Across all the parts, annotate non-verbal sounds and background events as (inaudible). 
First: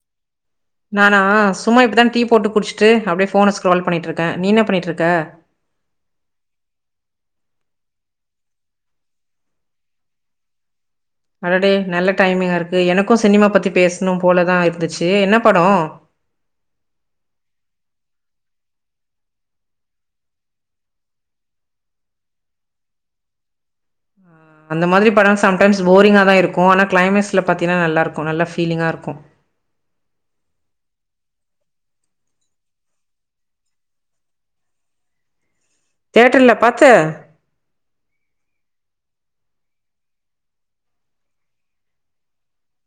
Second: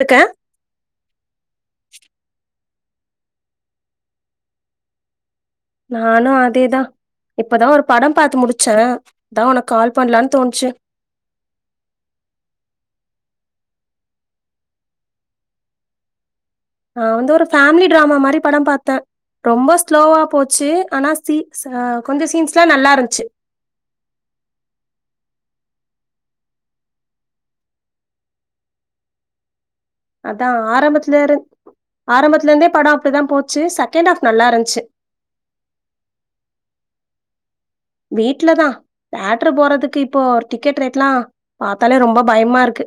இருக்கேன் நானா சும்மா இப்போ தா டீ போட்டு குடிச்சிட்டு அப்டியே ஃபோன ஸ்க்ரேல் பண்ணிட்டுருக்கே நீ என்ன பண்ணிட்டுருக்கே நானு அதேதா இப்பத ஒரு படம் பாத்து முடிச்சே அத உனக்கு கால் பண்ணலானு தோணுச்சு அடடே நல்ல டைமிங்கா இருக்கு எனக்கு சினிமா பத்தி பேசணு போலத இருந்துச்சு என்ன படோ ஆ வந்து ஒரு ஃபேமிலி டிராமா மாரி பட பாத்தே ரொம்ப ஸ்லோவா போச்சு ஆனா சீ ச கொஞ்சோ சீன்ஸ்ல்லா நல்லா இருந்துச்சு அந்த மாரி பட சம்டைம்ஸ் போரிங்கா தா இருக்கு ஆனா கிளைமேக்ஸ்ல பாத்தீன்னா நல்லாருக்கு நல்லா பீலிங்கா இருக்கு அதா ஆரம்பத்துலே இரு ஆரம்பத்துலே இருந்தே படம் அப்டிதா போச்சு செகண்ட் ஹாப் நல்லா இருந்துச்சு தேட்டர்ல பாத்த வீட்லத தேட்டரு போறதுக்கு இப்போ டிக்கெட் ரேட்லா பாத்தாலே ரொம்ப பயமா இருக்கு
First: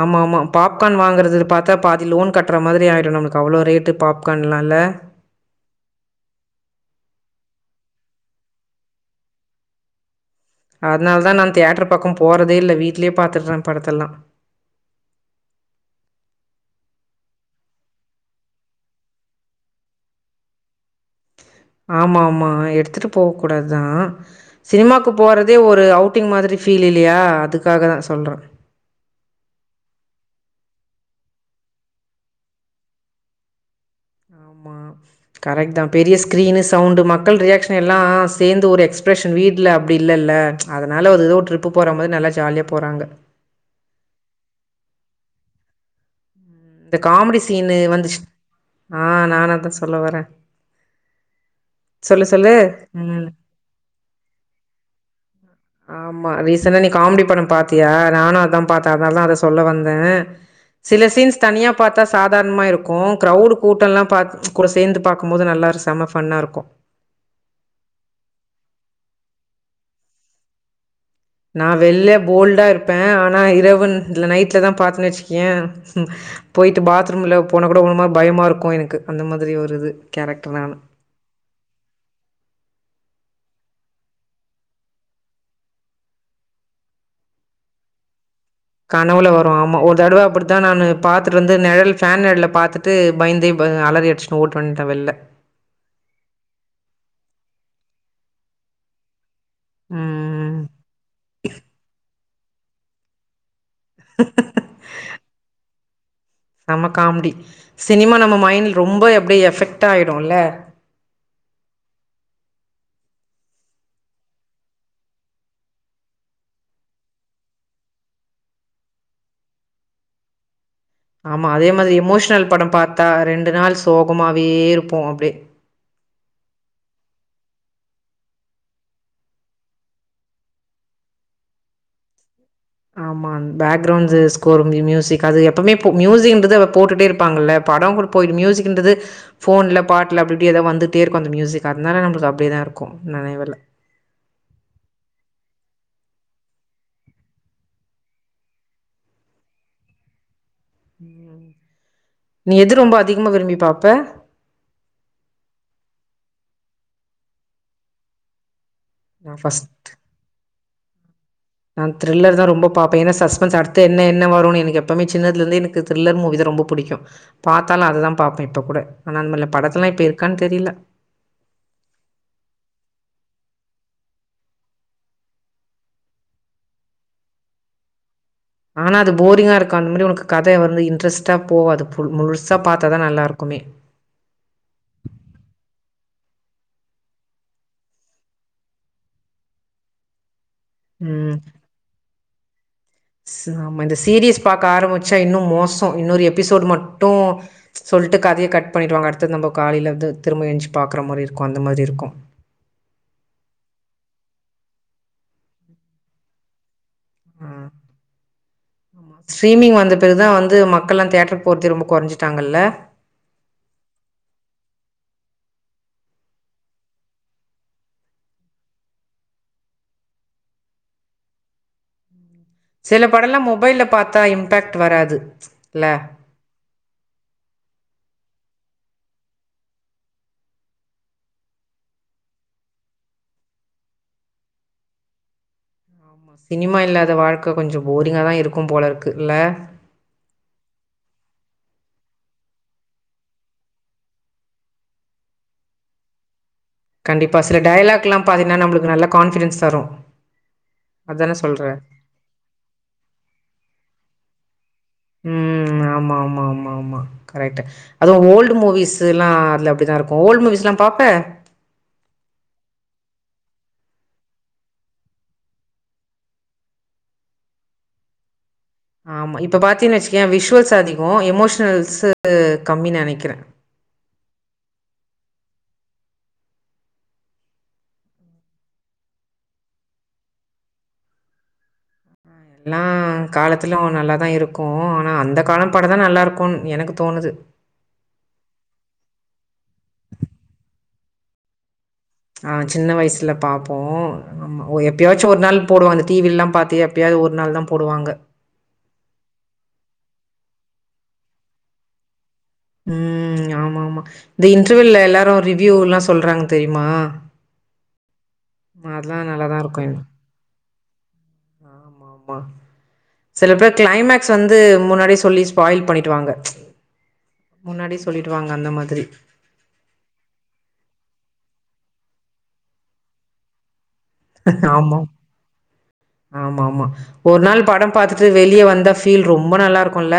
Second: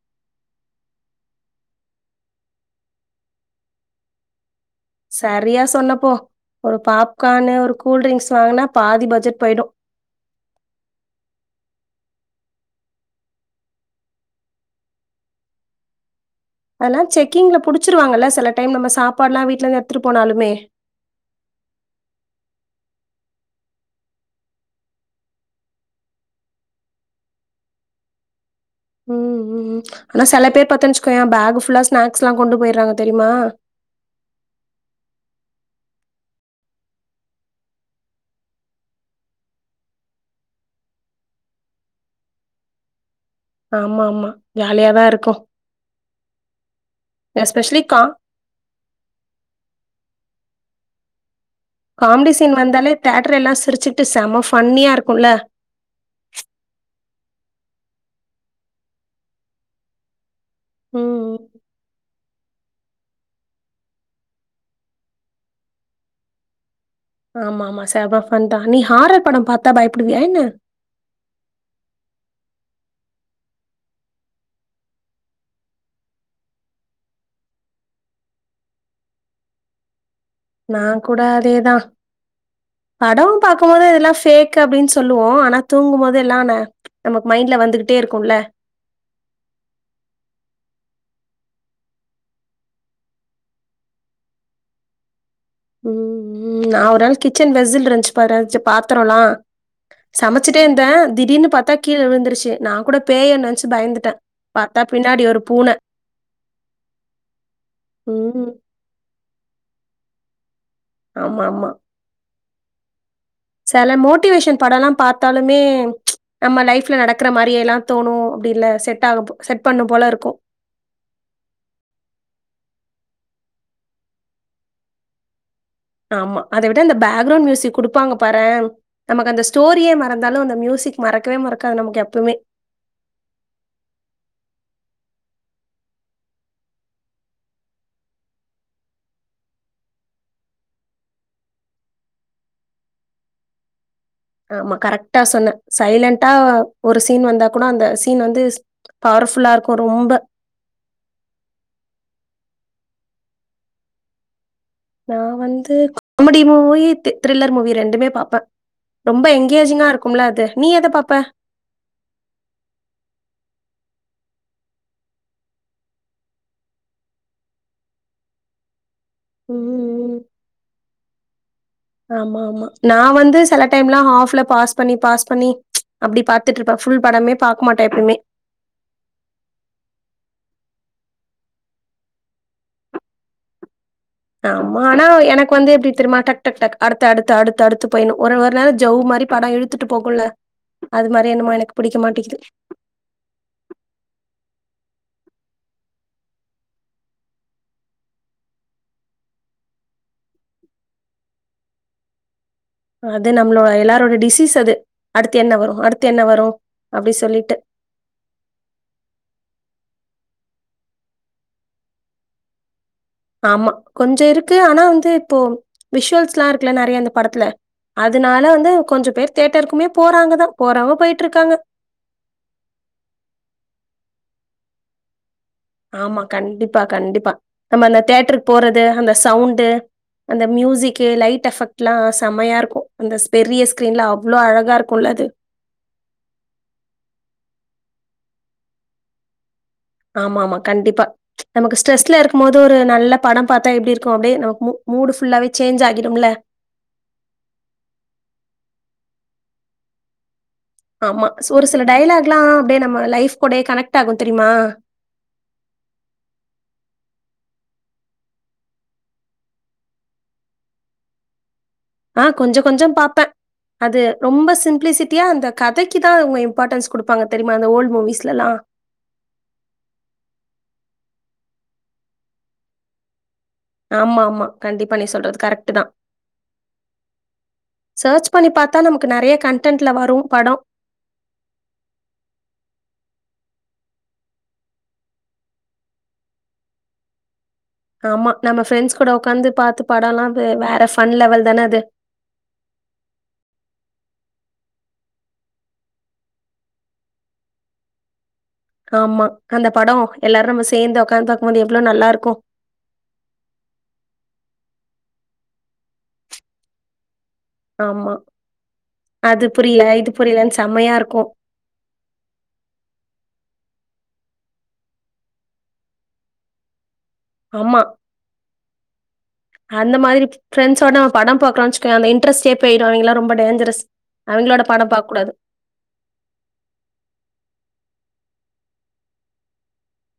ஆமா ஆமா பாப்கான் வாங்குறது பாத்தா பாதி லோன் கட்டுற மாரி ஆயிடு நம்மளுக்கு அவ்ளோ ரேட்டு பாப்கான்ல இல்ல சரியா சொன்னப்போ ஒரு பாப்கானு ஒரு கூல் டிரிங்க்ஸ் வாங்கனா பாதி பட்ஜெட் போயிடு அதனாலத நா தேட்டர் பக்க போறதே இல்ல வீட்லயே பாத்துடுறே படத்த எல்லா அதெல்லா செக்கி்ங்ல புடிச்சிருவாங்கல்ல செல டைம் நம்ம சாப்பாடுலா வீட்ல இருந்து எடுத்துட்டு போனாலுமே ஆமா ஆமா எடுத்துட்டு போக கூடாது தா சினிமாவுக்கு போறதே ஒரு அவுட்டிங் மாதிரி ஃபீல் இல்லையா அதுக்காக தா சொல்றே ம் ம் ம் ஆனா செல பேர் பாத்தேனு வச்சுக்கேயே பேக் ஃபுல்லா ஸ்நாக்ஸ்லா கொண்டு போயிறாங்க தெரியுமா ஆமா கரெக்ட் தா பெரிய ஸ்கிரீனு சவுண்டு் மக்கள் ரியாக்க்ஷன் எல்லா சேர்ந்து ஒரு எக்ஸ்பிரெஷன் வீட்டுல அப்டி இல்லல அதனால ஒரு ஏதோ ஒரு ட்ரிப் போற மாரி நல்லா ஜாலியா போறாங்க ஆமா ஆமா ஜாலியாதா இருக்கு இந்த காமெடி சீனு எஸ்பெஷலி கா வந்துச்சு ஆ நானு அதா சொல்ல வரே காமெடி சீன் வந்தாலே தேட்டர் எல்லா சிரிச்சுட்டு செம ஃபன்னியா இருக்குலே ஆமா ரீசெண்டா நீ காமெடி படம் பாத்தியா நானு அதா பாத்தே அதனாலதா அத சொல்ல வந்தே சில ம். சீன்ஸ் தனியா பாத்தா சாதாரணமா இருக்கு கரவுடு கூட்ட எல்லா பாத்து கூட சேர்ந்து பாக்கு போது நல்லா ஒரு செம ஃபன்னா இருக்கு ஆமா ஆமா செம ஃபன் தா நீ ஹாரர் படம் பாத்தா பயப்புடுவியா என்ன நா வெள்ல போல்டா இருப்பே ஆனா இரவுனு இல்ல நைட்ல தா பாத்தேன்னு வச்சுக்குயே போயிட்டு பாத்ரூம்ல போன கூட ஒரு மா பயமா இருக்கு எனக்கு அந்த மாதிரி ஒரு இது கேரக் நான் கூட அதேதா படம் பாக்கு போது இதெல்லா ஃபேக் அப்டின்னு சொல்லுவோ ஆனா தூங்கு போது எல்லானு நமக்கு மைண்ட்ல வந்துகிட்டே இருக்கும்ல கனவுல வரு ஆமா ஒரு தடுவ அப்டித்த நானு பாத்துட்டு வந்து நிழல் ஃபேன் நிழல பாத்துட்டு பயந்து அலறி அடிச்சு ஓடி வந்துட்டே வெள்லே ம் நா ஒரு நாள் கிச்சன் வெஸில் இருந்துச்சு பாரு பாத்தரோலா ம் ம். சமச்சிட்டே இருந்தே திடீர்னு பாத்தா கீழே விழுந்துருச்சு நா கூட பேய்யே நெனச்சு பயந்துட்டே பாத்தா பின்னாடி ஒரு பூனை செம காமெடி சினிமா நம்ம ம். மைண்ட் ரொம்ப எப்டியோ எஃபெக்ட் ஆயிடும்ல ஆமா ஆமா செல மோட்டிவேஷன் படம்லா பாத்தாலுமே நம்ம லைஃப்ல நடக்கற மாரியேலா தோணு அப்டி இல்ல செட் ஆகப் செட் பண்ணு போல இருக்கும் ஆமா அதே மாரி எமோஷனல் படம் பார்த்தா ரெண்டு நாள் சோகமாவே இருப்போ அப்டி ஆமா அத விட அந்த பேக் கிரவுண்ட் மியூசிக் குடுப்பாங்கபாறே நமக்கு அந்த ஸ்டோரியே மறந்தாலு அந்த மியூசிக் மறக்கவே மறக்காது நமக்கு எப்பமே ஆமா பேக்கிரவுண்ட்ஸ் ஸ்கோர் தீ மியூசிக் அது எப்பமே போ மியூசிக்ன்றது அத போட்டுட்டே இருப்பாங்கல்ல படம் (unintelligible) மியூசிக்ன்றது ஃபோன்ல பாட்டுல அப்டி இப்டி எதாது வந்துட்டே இருக்கு அந்த மியூசிக் அதனால நம்பளுக்கு அப்டியே தா இருக்கு நெனைவர்ல ஆமா கரெக்டா சொன்ன சைலன்டா ஒரு சீன் வந்தா கூட அந்த சீன் வந்து பவர் ஃபுல்லா இருக்கு ரொம்ப ம் நீ எது ரொம்ப அதிகமா விரும்பி பாப்ப நா வந்து காமெடி மூவி திரில்லர் மூவி ரெண்டுமே பாப்பே ரொம்ப நா ஃபஸ்ட் எங்கேஜிங்கா இருக்கும்ல அது நீ எத பாப்ப நா திரில்லர் தா ரொம்ப பாப்பே ஏனா சஸ்பன்ஸ் அடுத்து என்ன என்ன வருனு எனக்கு எப்பமே சின்னதுல இருந்து எனக்கு திரில்லர் மூவிதா ரொம்ப பிடிக்கு பாத்தாலு அதுதா பாப்பே இப்ப கூட ஆனா அந்த (unintelligible) படத்துல இப்ப ம். இருக்கான்னு தெரில ஆமா ஆமா நா வந்து சில டைம்ல்லா ஹாஃப்ல பாஸ் பண்ணி பாஸ் பண்ணி அப்டி பாத்துட்டு இருப்ப ஃபுல் படமே பாக்க மாட்ட எப்பேமே ஆனா அது போரிங்கா இருக்கு அந்த மாதிரி உனக்கு கதை வந்து இன்ட்ரெஸ்டா போவாது ஃபுல் முழுசா பாத்ததா நல்லாருக்குமே ஆமா ஆனா எனக்கு வந்து எப்டி தெரியுமா டக் டக் டக் அடுத்த அடுத்து அடுத்து அடுத்து போயிடுனு ஒரு ஒருநாள் ஜவ் மாரி படோ இழு இழுத்துட்டு போகுல அது மாரி என்னமோ எனக்கு புடிக்க மாட்டிக்குது நம்ம இந்த சீரிஸ் பாக்க ஆரம்பிச்சா இன்னு மோசோ இன்னொரு எபிசோடு மட்டு சொல்ட்டு கதைய கட் பண்ணிடுவாங்க அடுத்தது நம்ம காலையில வந்து திரும்ப எந்ச்சு பாக்குற மாரி இருக்கு அந்த மாரி இருக்கு அது நம்மளோ எல்லாரோட டிசீஸ் அது அடுத்து என்ன வரு அடுத்து என்ன வரு அப்டி சொல்லிட்டு ஸ்ரீர்மிங் வந்த பிறகுதா வந்து மக்கள்ல்லா தேட்டர் போரத ரொம்ப கொறஞ்சுட்டாங்கல்ல ஆமா கொஞ்சோ இருக்கு ஆனா வந்து இப்போ விஷுவல்ஸ்ல்லா இருக்குல நெறையா இந்த படத்துல அதனால வந்து கொஞ்சோ பேர் வந்து தேட்டருக்குமே போறாங்க தா போறவங்க போய்ட்டு இருக்காங்க சில படல்லா மொபைல்ல பாத்தா இம்பேக்ட் வராது இல்ல ஆமா கண்டிப்பா கண்டிப்பா நம்ம அந்த தேட்ருக்கு போறது அந்த சவுண்டு அந்த மியூசிக்கு லைட் எஃபெக்ட்லா செமையா இருக்கு அந்த பெரிய ஸ்க்ரீனல அவ்ளோ அழகா இருக்குல்ல அது சினிமா இல்லாத வாழ்க்க கொஞ்சோ போரிங்காக தா இருக்கு போல இருக்கு இல்ல ஆமா ஆமா கண்டிப்பா நமக்கு ஸ்ட்ரெஸ்ல இருக்கும்போது ஒரு நல்ல படம் பாத்தா இருக்கு அப்டியே நமக் மூ மூடு ஃபுல்லாவே சேஞ் ஆகிடும்ல கண்டிப்பாக சில டயலாக்கெலா பாத்தீங்கன்னா நம்மளுக்கு நல்ல கான்ஃபிடென்ஸ் தரு ஆமா அதான சொல்ற ஒரு சில டைலாக் ல்லா அப்டியே நம்ம லைஃப் கூட கனெக்ட் ஆகு தெரியுமா ம் ஆமா ஆமா ஆமா ஆமா ஆமா கரெக்ட் அதுவு ஓல்டு மூவிஸ்ல்லா அதுல அப்டிதா இருக்கு ஓல்டு மூவிஸ்ல்லா பாப்ப ஆ கொஞ்சொ கொஞ்சொ பாப்பே அது ரொம்ப சிம்பப்ளிசிட்டியா அந்த கதைக்கு தா அவுங்க இம்பார்ட்டன்ஸ் குடுப்பாங்க தெரியுமா அந்த ஓல்டு மூவவிஸ்லல்லா ஆமா இப்ப பாத்தீன் வச்சிக்கியே விஷுவல்ஸ் அதிகோ எமோஷனல்ஸ்சு கம்மினு நெனக்கிறே ஆமா ஆமா கண்டிப்பா நீ சொல்றது கரெக்ட் தா சர்ச் பண்ணி பாத்தா நமக்கு நெறைய கன்டென்ட்ல வரும் படோ எல்லா காலத்துலு நல்லா தா இருக்கு ஆனா அந்த காலம் படம் தா நல்லா இருக்குன்னு எனக்கு தோணுது ஆமா நம்ம ஃப்ரெண்ட்ஸ் கூட உக்காந்து பாத்து படல்லா அது வேற ஃபன் லெவல் தான அது ஆ சின்ன வயசுல பாப்போ ஆமா எப்பயாச்சு ஒரு நாள் போடுவாங்க டிவி எல்லா பாத்து எப்பயாவது ஒரு நாள் தா போடுவாங்க ஆமா அந்த படம் எல்லாரு நம்ம சேர்ந்து உடக்காந்து பாக்குபோது எவ்ளோ நல்லாருக்கு ம் ஆமா ஆமா இந்த இன்டர்வுல எல்லாரு ரிவ்யூல்லா சொல்றாங்க தெரியுமா ஆமா அதெல்லாம் நல்லா அது தான் இருக்கும் புரியல இது புரியலன்னனு செம்மையா இருக்கு ஆமா சில பேர் கிளைமக்ஸ் வந்து முன்னாடியே சொல்லி ஸ்பாயில் பண்ணிடுவாங்க ஆமா. முன்னாடி சொல்லிடுவாங்க அந்த மாதிரி அந்த மாதிரி ஃப்ரெண்ஸ்வோட படம் பாக்கலனுச்சக்கோ அந்த இண்ட்ரஸ்டே போயிடும் அவங்களாம் ரொம்ப டேஞ்சரஸ் அவங்களோட படம் ஆமா பாக்கக்கூடாது. ஆமா ஆமா ஒரு நாள் படம் பாத்துட்டு வெளிய வந்த ஃபீல் ரொம்ப நல்லா இருக்குல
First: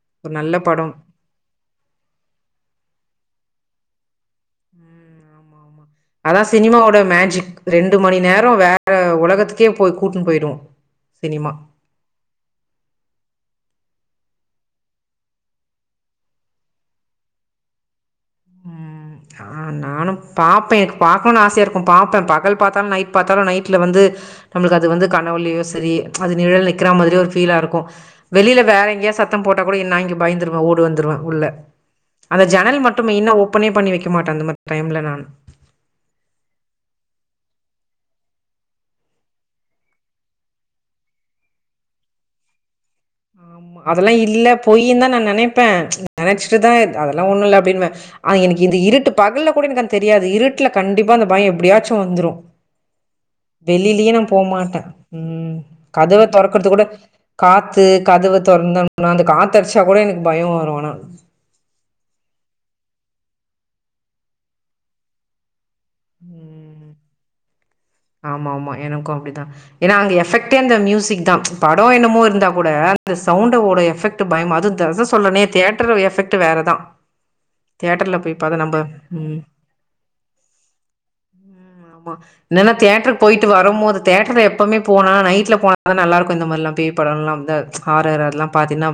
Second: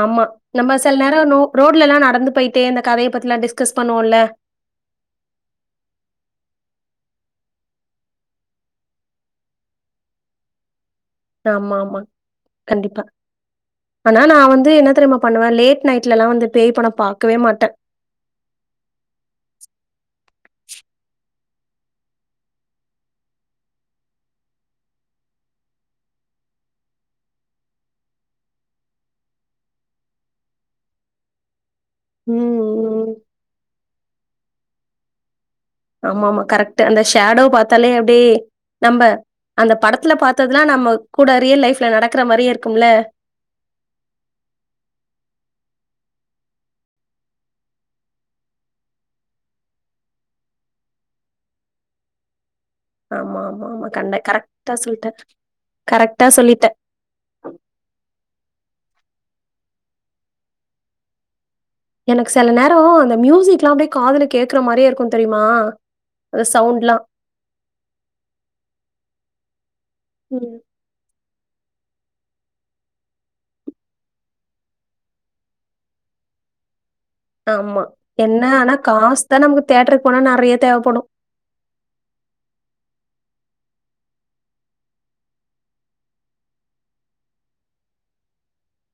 ஆமா நம்ம சில நேர ரோட்ல எல்லா நடந்து போயிட்டே இந்த கதய பத்தில்லா டிஸ்கஸ் பண்ணுவோல்ல அதான் சினிமாவோட மேஜிக் ரெண்டு மணி நேரம் வேற உலகத்துக்கே போய் கூட்டுன்னு போயிடு சினிமா ஆமா ஆமா கண்டிப்பா ஆனா நா வந்து என்ன தெரியம பண்ணுவேன் லேட் நைட் எல்லா வந்து பேய் படம் பாக்கவே மாட்ட ம் ஆ நானும் பாப்பேன் எனக்கு பாக்கணும்னு ஆசையாக இருக்கு பார்ப்பேன் பகல் பாத்தாலும் நைட் பாத்தாலும் நைட்டில வந்து நம்மளுக்கு அது வந்து கனவுளையோ சரி அது நிழல் நிற்கிற மாதிரியே ஒரு ஃபீலாக இருக்கு வெளியில வேற எங்கேயா சத்தம் போட்டா கூட நா இங்க பயந்துடுவ ஓடி வந்துடுவ உள்ள அந்த ஜனல் மட்டு ம். மேயினா ஓப்பனே பண்ணி வைக்க மாட்டே அந்த மாரி டைம்ல நான் ஆமா ஆமா கரெக்ட் அந்த ஷேடோ பாத்தாலே அப்டே நம்ம அந்த படத்துல பார்த்ததெல்லா நம்ம கூட ரியல் லைஃப்ல நடக்கற மாரியே இருக்கும்ல அதெல்லா இல்ல பொயி தா நா நெனைப்பே நெனச்சிட்டுதா அதெல்லா ஒண்ணு இல்ல அப்டின்னுவே அ எனக்கு இந்த இருட்டு பகல்ல கூட எனக்கு அ தெரியாது இருட்டுல கண்டிப்பா அந்த பயம் எப்படியாச்சு வந்துடு ஆமா, ஆமா, ஆமா. வெளிலயே கண்ட நா கரெக்ட்டா போமாட்ட சொல்ட்ட. ம் கதவ கரெக்ட்டா சொல்லிட்ட. துறக்கறது கூட காத்து கதவ தொறந்தும்னா அந்த காத்த அடிச்சா கூட எனக்கு பயம் வரும் ஆனா எனக்கு செல நேரம் அந்த மியூசிக் லா அப்டியே காதுல கேக்குற மாரியே இருக்கு தெரியுமா சவுண்ட்லா ஆமா ஆமா எனக்கு அப்டிதா ஏன்னா அங்க எஃபெக்டே ம். அந்த மியூசிக் தா படம் என்னமோ இருந்தா கூட அந்த சவுண்டோட எஃபெக்ட் டு பயமே அது (unintelligible) சொல்றனே தியட்டர் எஃபெக்ட் வேறதா ஆமா என்ன ஆனா காசு ம். தா நமக்கு தேட்டருக்கு போனா நெறைய தேவப்படு ம் ஆமா என்னன்னா தேட்டருக்கு போயிட்டு வரும்போது தேட்டர் எப்பவுமே போன நைட்டில போனா தா நல்லாருக்கு இந்த மாரிலா பேய் படலா (unintelligible) ஹாரர் அதெல்லா பாத்தீங்கன்னா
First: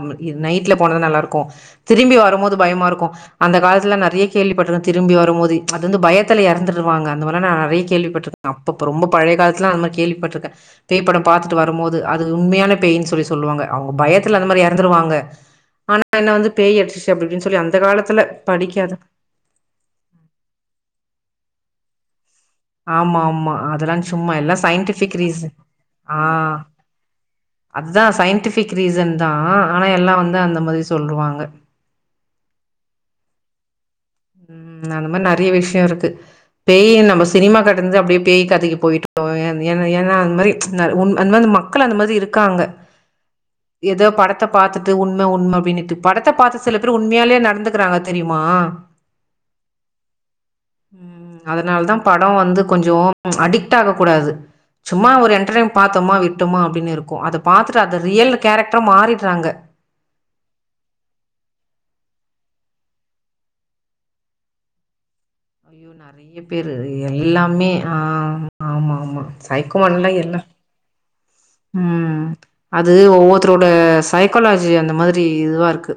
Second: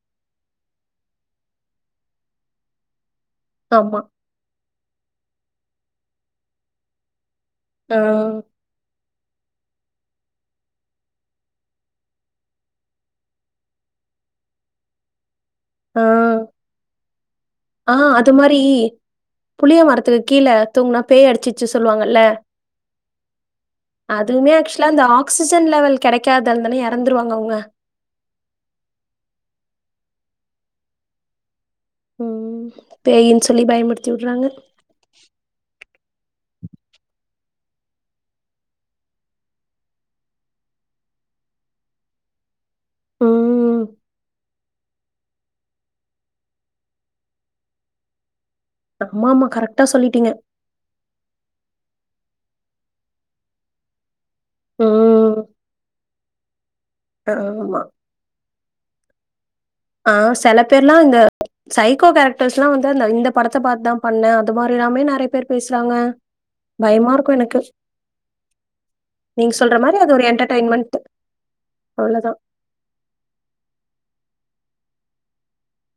நைட்ல போனதா நல்லா இருக்கு திரும்பி வருபோது பயமா இருக்கு அந்த காலத்தில ஆமா. நெறைய கேள்விப்பட்டிருக்கு திரும்பி வரும்போது அது வந்து பயத்தில இறந்துடுவாங்க அந்தல மார்ல நெறைய ஆ, கேள்விப்பட்டிருக்கே அப்ப ரொம்ப பழயகாலத்துல அந்தமாரி கேள்விப்பட்டிருக பேய் படம் பார்த்துட்டு வரும்போது அது உண்மையான பேயினு சொல்லி சொல்லுவாங்க அவங்க பயத்தில அந்த மாரி இறந்துடுவாங்க ஆ, ஆனா என்ன வந்து பேய்யடுச்சு அப்படி இப்படின்னு சொல்லி அந்த ஆ காலத்துல அது மாரி படிக்காத புளிய மரத்துக்கு கீழே தூங்குனா பேய் அடிச்சிச்சு சொல்லுவாங்கல்ல ஆமா ஆமா அதெல்லா சும்மா அதுமே எல்லா ஆக்சுவலா அந்த சயின்டிபிக் ரீசன் ஆக்சிஜன் லெவல் கிடைக்காதுந்தன்னே இறந்துருவாங்க அவங்க அதா சயின்டிபிக் ரீசன் தா ஆனா எல்லா வந்து அந்த மாரி சொல்லுவாங்க ஓ பேயினு சொல்லி பயமுடுத்தி விடுறாங்க ம் அந்த மாரி நெறைய விஷயம் இருக்கு பேய் நம்ம சினிமா கட்டறது அப்டியே பேய் கதைக்கு போயிட்டோ ஏ ஏன்னா ஏன்னா அந்த மாரி உன் அந்த மாரி நம்ம மக்கள் அந்த மாரி இருக்காங்க ம். ஏதோ படத்த பாத்துட்டு உண் உண்ம உண்ம அப்டினுட்டு படத்த பாத்து சில பேர் உண்மையாலே நடந்துக்கறாங்க தெரியுமா ஆமாமா கரெக்டா சொல்லிட்டீங்க ம் அதனால தா படோ வந்து கொஞ்சோ அடிக்ட் ஆக கூடாது சும்மா ஒரு ம். என்டர்டைம் பாத்தோமா விட்டோமா அப்டின் இருக்கு அத ஆமா. பாத்துட்டு அத ரியல் கேரக்ட்ரா மாறிட்றாங்க ஆ செல பேர்லா இந்த சைக்கோ கேரக்டர்ஸ்லா வந்து அந்த இந்த படத்த பாத்தாம் பண்ணே அது மாரில்லாமே நறைய பேர் ஐயோ பேசுறாங்க நறைய பேரு பயமா இருக்கு எனக்கு எல்லாமே ஆ ஆமாமா நீங்க சொல்ற மாரி சைக்கோமாடுலா அது ஒரு எல்லா என்டர்டெயின்மெண்ட் ம் அவ்ளோதா அது ஒவ்வொர்த்தரோட சைக்காலாஜி அந்த மாதிரி இதுவா இருக்கு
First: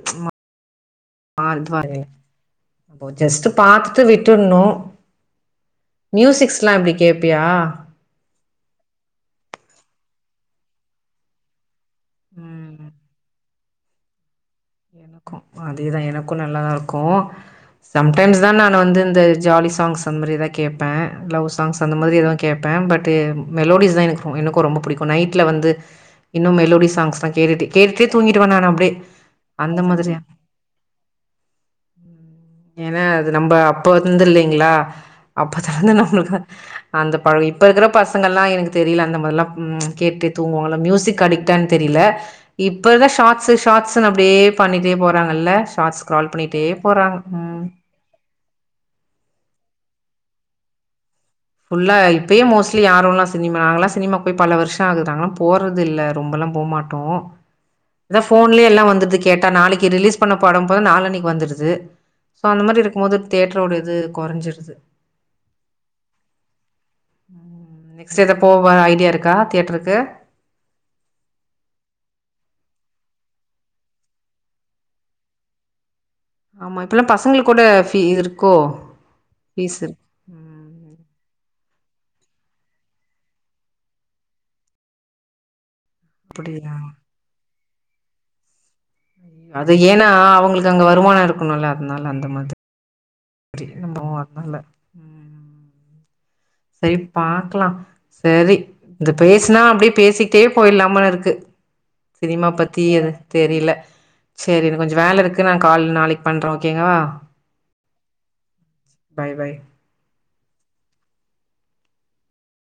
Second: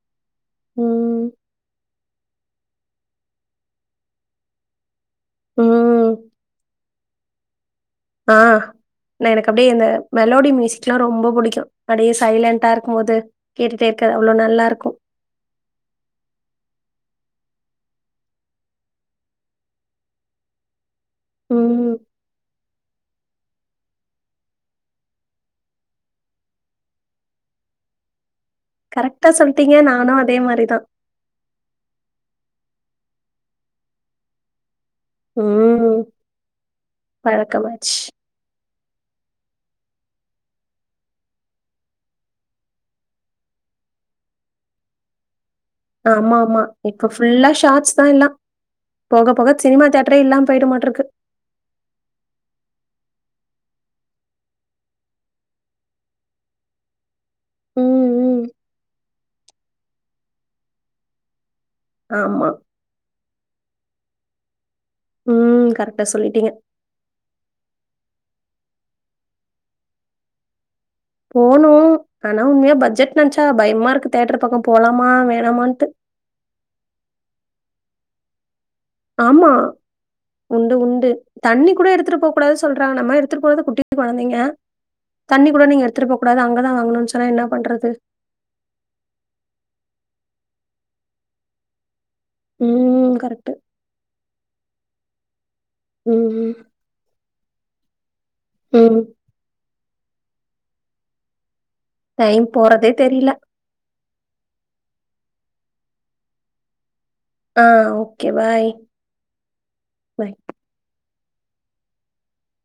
ம் (unintelligible) ஜஸ்டு பாத்துட்டு விட்டுணு ம் மியூசிக்ஸ்லா‌ எப்டி கேப்பியா ஆ இன்ன எனக்கு அப்டியே இந்த மெலோடி மியூசிக்ல்லா ரொம்ப புடிக்கு அப்டியே சைலெண்டா ம் இருக்கும்போது கேட்டுட்டே இர்க்க அவ்ளோ நல்லாருக்கு கு அதேதா எனக்கு நல்லாதா இருக்கு சம்டைம்ஸ் தா நானு வந்து இந்த ஜாலி சாங்ஸ் அந்த மாரி ஏதா கேப் பே லவ் சாங்ஸ் ம் அந்த மாரி எதாத் கேப்பே பட்டு மெலோடிஸ்தா எனக் ரொம் எனக்கு ரொம்ப புடிக்கு நைட்ல வந்து இன்னு மெலோடி சாங்ஸ்ல்லா கேட்டுடே கேட்டே தூங்கிடுவே நானு அப்டே டா சொல்ட்டீங்க நானு அதே மாரிதா ஏனா அது நம்ப அப்ப வந்ததுல்லீங்ளா அப்பதலந்து ம் நம்புளுக்ல அந்த பழ்ய இப்ப இருக்கிற பழக்கமாச்சு பசங்கள்லா எனக் தெரில அந்த மாதிர்ல்லா ம் கேட்டு தூங்குவோல மியூசிக் அடிக்டான் தெரில இப்பதா ஷார்ட்ஸ்ஸு ஷார்ட்ஸுனு அப்டியே பண்ணிட்டே போறாங்கள்ள ஆமாமா இப்ப ஃபுல்லா ஷாட்ஸ் தா எல்லா போக போக சினிமா தேட்ரே இல்லாம போயிடுமாட்ருக்கு ஃபுல்ல இப்பயு மோஸ்ட்லி யாருலா சினிமா நாங்களா சினிமாக் போய் பல வர்ஷ ஆகுது நாங்ளா போறதில்ல ரொம்பலா போமாட் டோம் ம் அதா ம் போன்லே எல்லா வந்திட்து கேட்டா நாளைக்கு ரிலீஸ் பண்ண படம் போ நாலன்னைக் வந்துர்து இப்ப ஆமா அந்த மாரி இருக்கும்போது தேட்ரோட இது குறைஞ்சிருது ம் கர்டா சொல்ட்டீங்க நெக்ஸ்ட்டு எதா போவ ஐடியா இருக்கா தியேட்ருக்கு போணு ஆனா உண்மையா பட்ஜெட் நென்ச்சா பயமா இருக்கு தேட்ரு பக்கம் போலாமா வேணாமான்ட்டு ஆமா இப்பலா பசங்களுக் கூட பீ இது இருக்கோ ஆமா ஃபீஸ் இருக்கு உண்டு ம் உண்டு தண்ணி கூட எடுத்துட்டு போவ் கூடாது சொல்றாங்க நம்ம எடுத்துட் போறது குட்டிகுட்டி கொழந்தைங்க தண்ணி கூட நீங்க எடுத்துட்டு போ கூடாது அப்படியா அங்கதா வாங்ணுன் சொன்னா இன்ன பண்றது அது ஏனா அவுங்ளுக்கு அங்க வருமான இருக்குணுல அதனால அந்த மாதிரி ம் கரட் திரும்பவு வர்தில்ல ம் ம் செரி பாக்கிலா செரி ம். இந்த பேச்னா அப்டியே பேசிக்கிட்டே போய்ட்லா போல இருக்கு டைம் சினிமா பத்தி போறதே எது தெரியல. தெரியில செரி இன்னு கொஞ்ச வேல இருக்கு நா கால் நாளைக் பண்றே ஓகேங்களா ஆ ஓகே பாய் பை பை பாய்.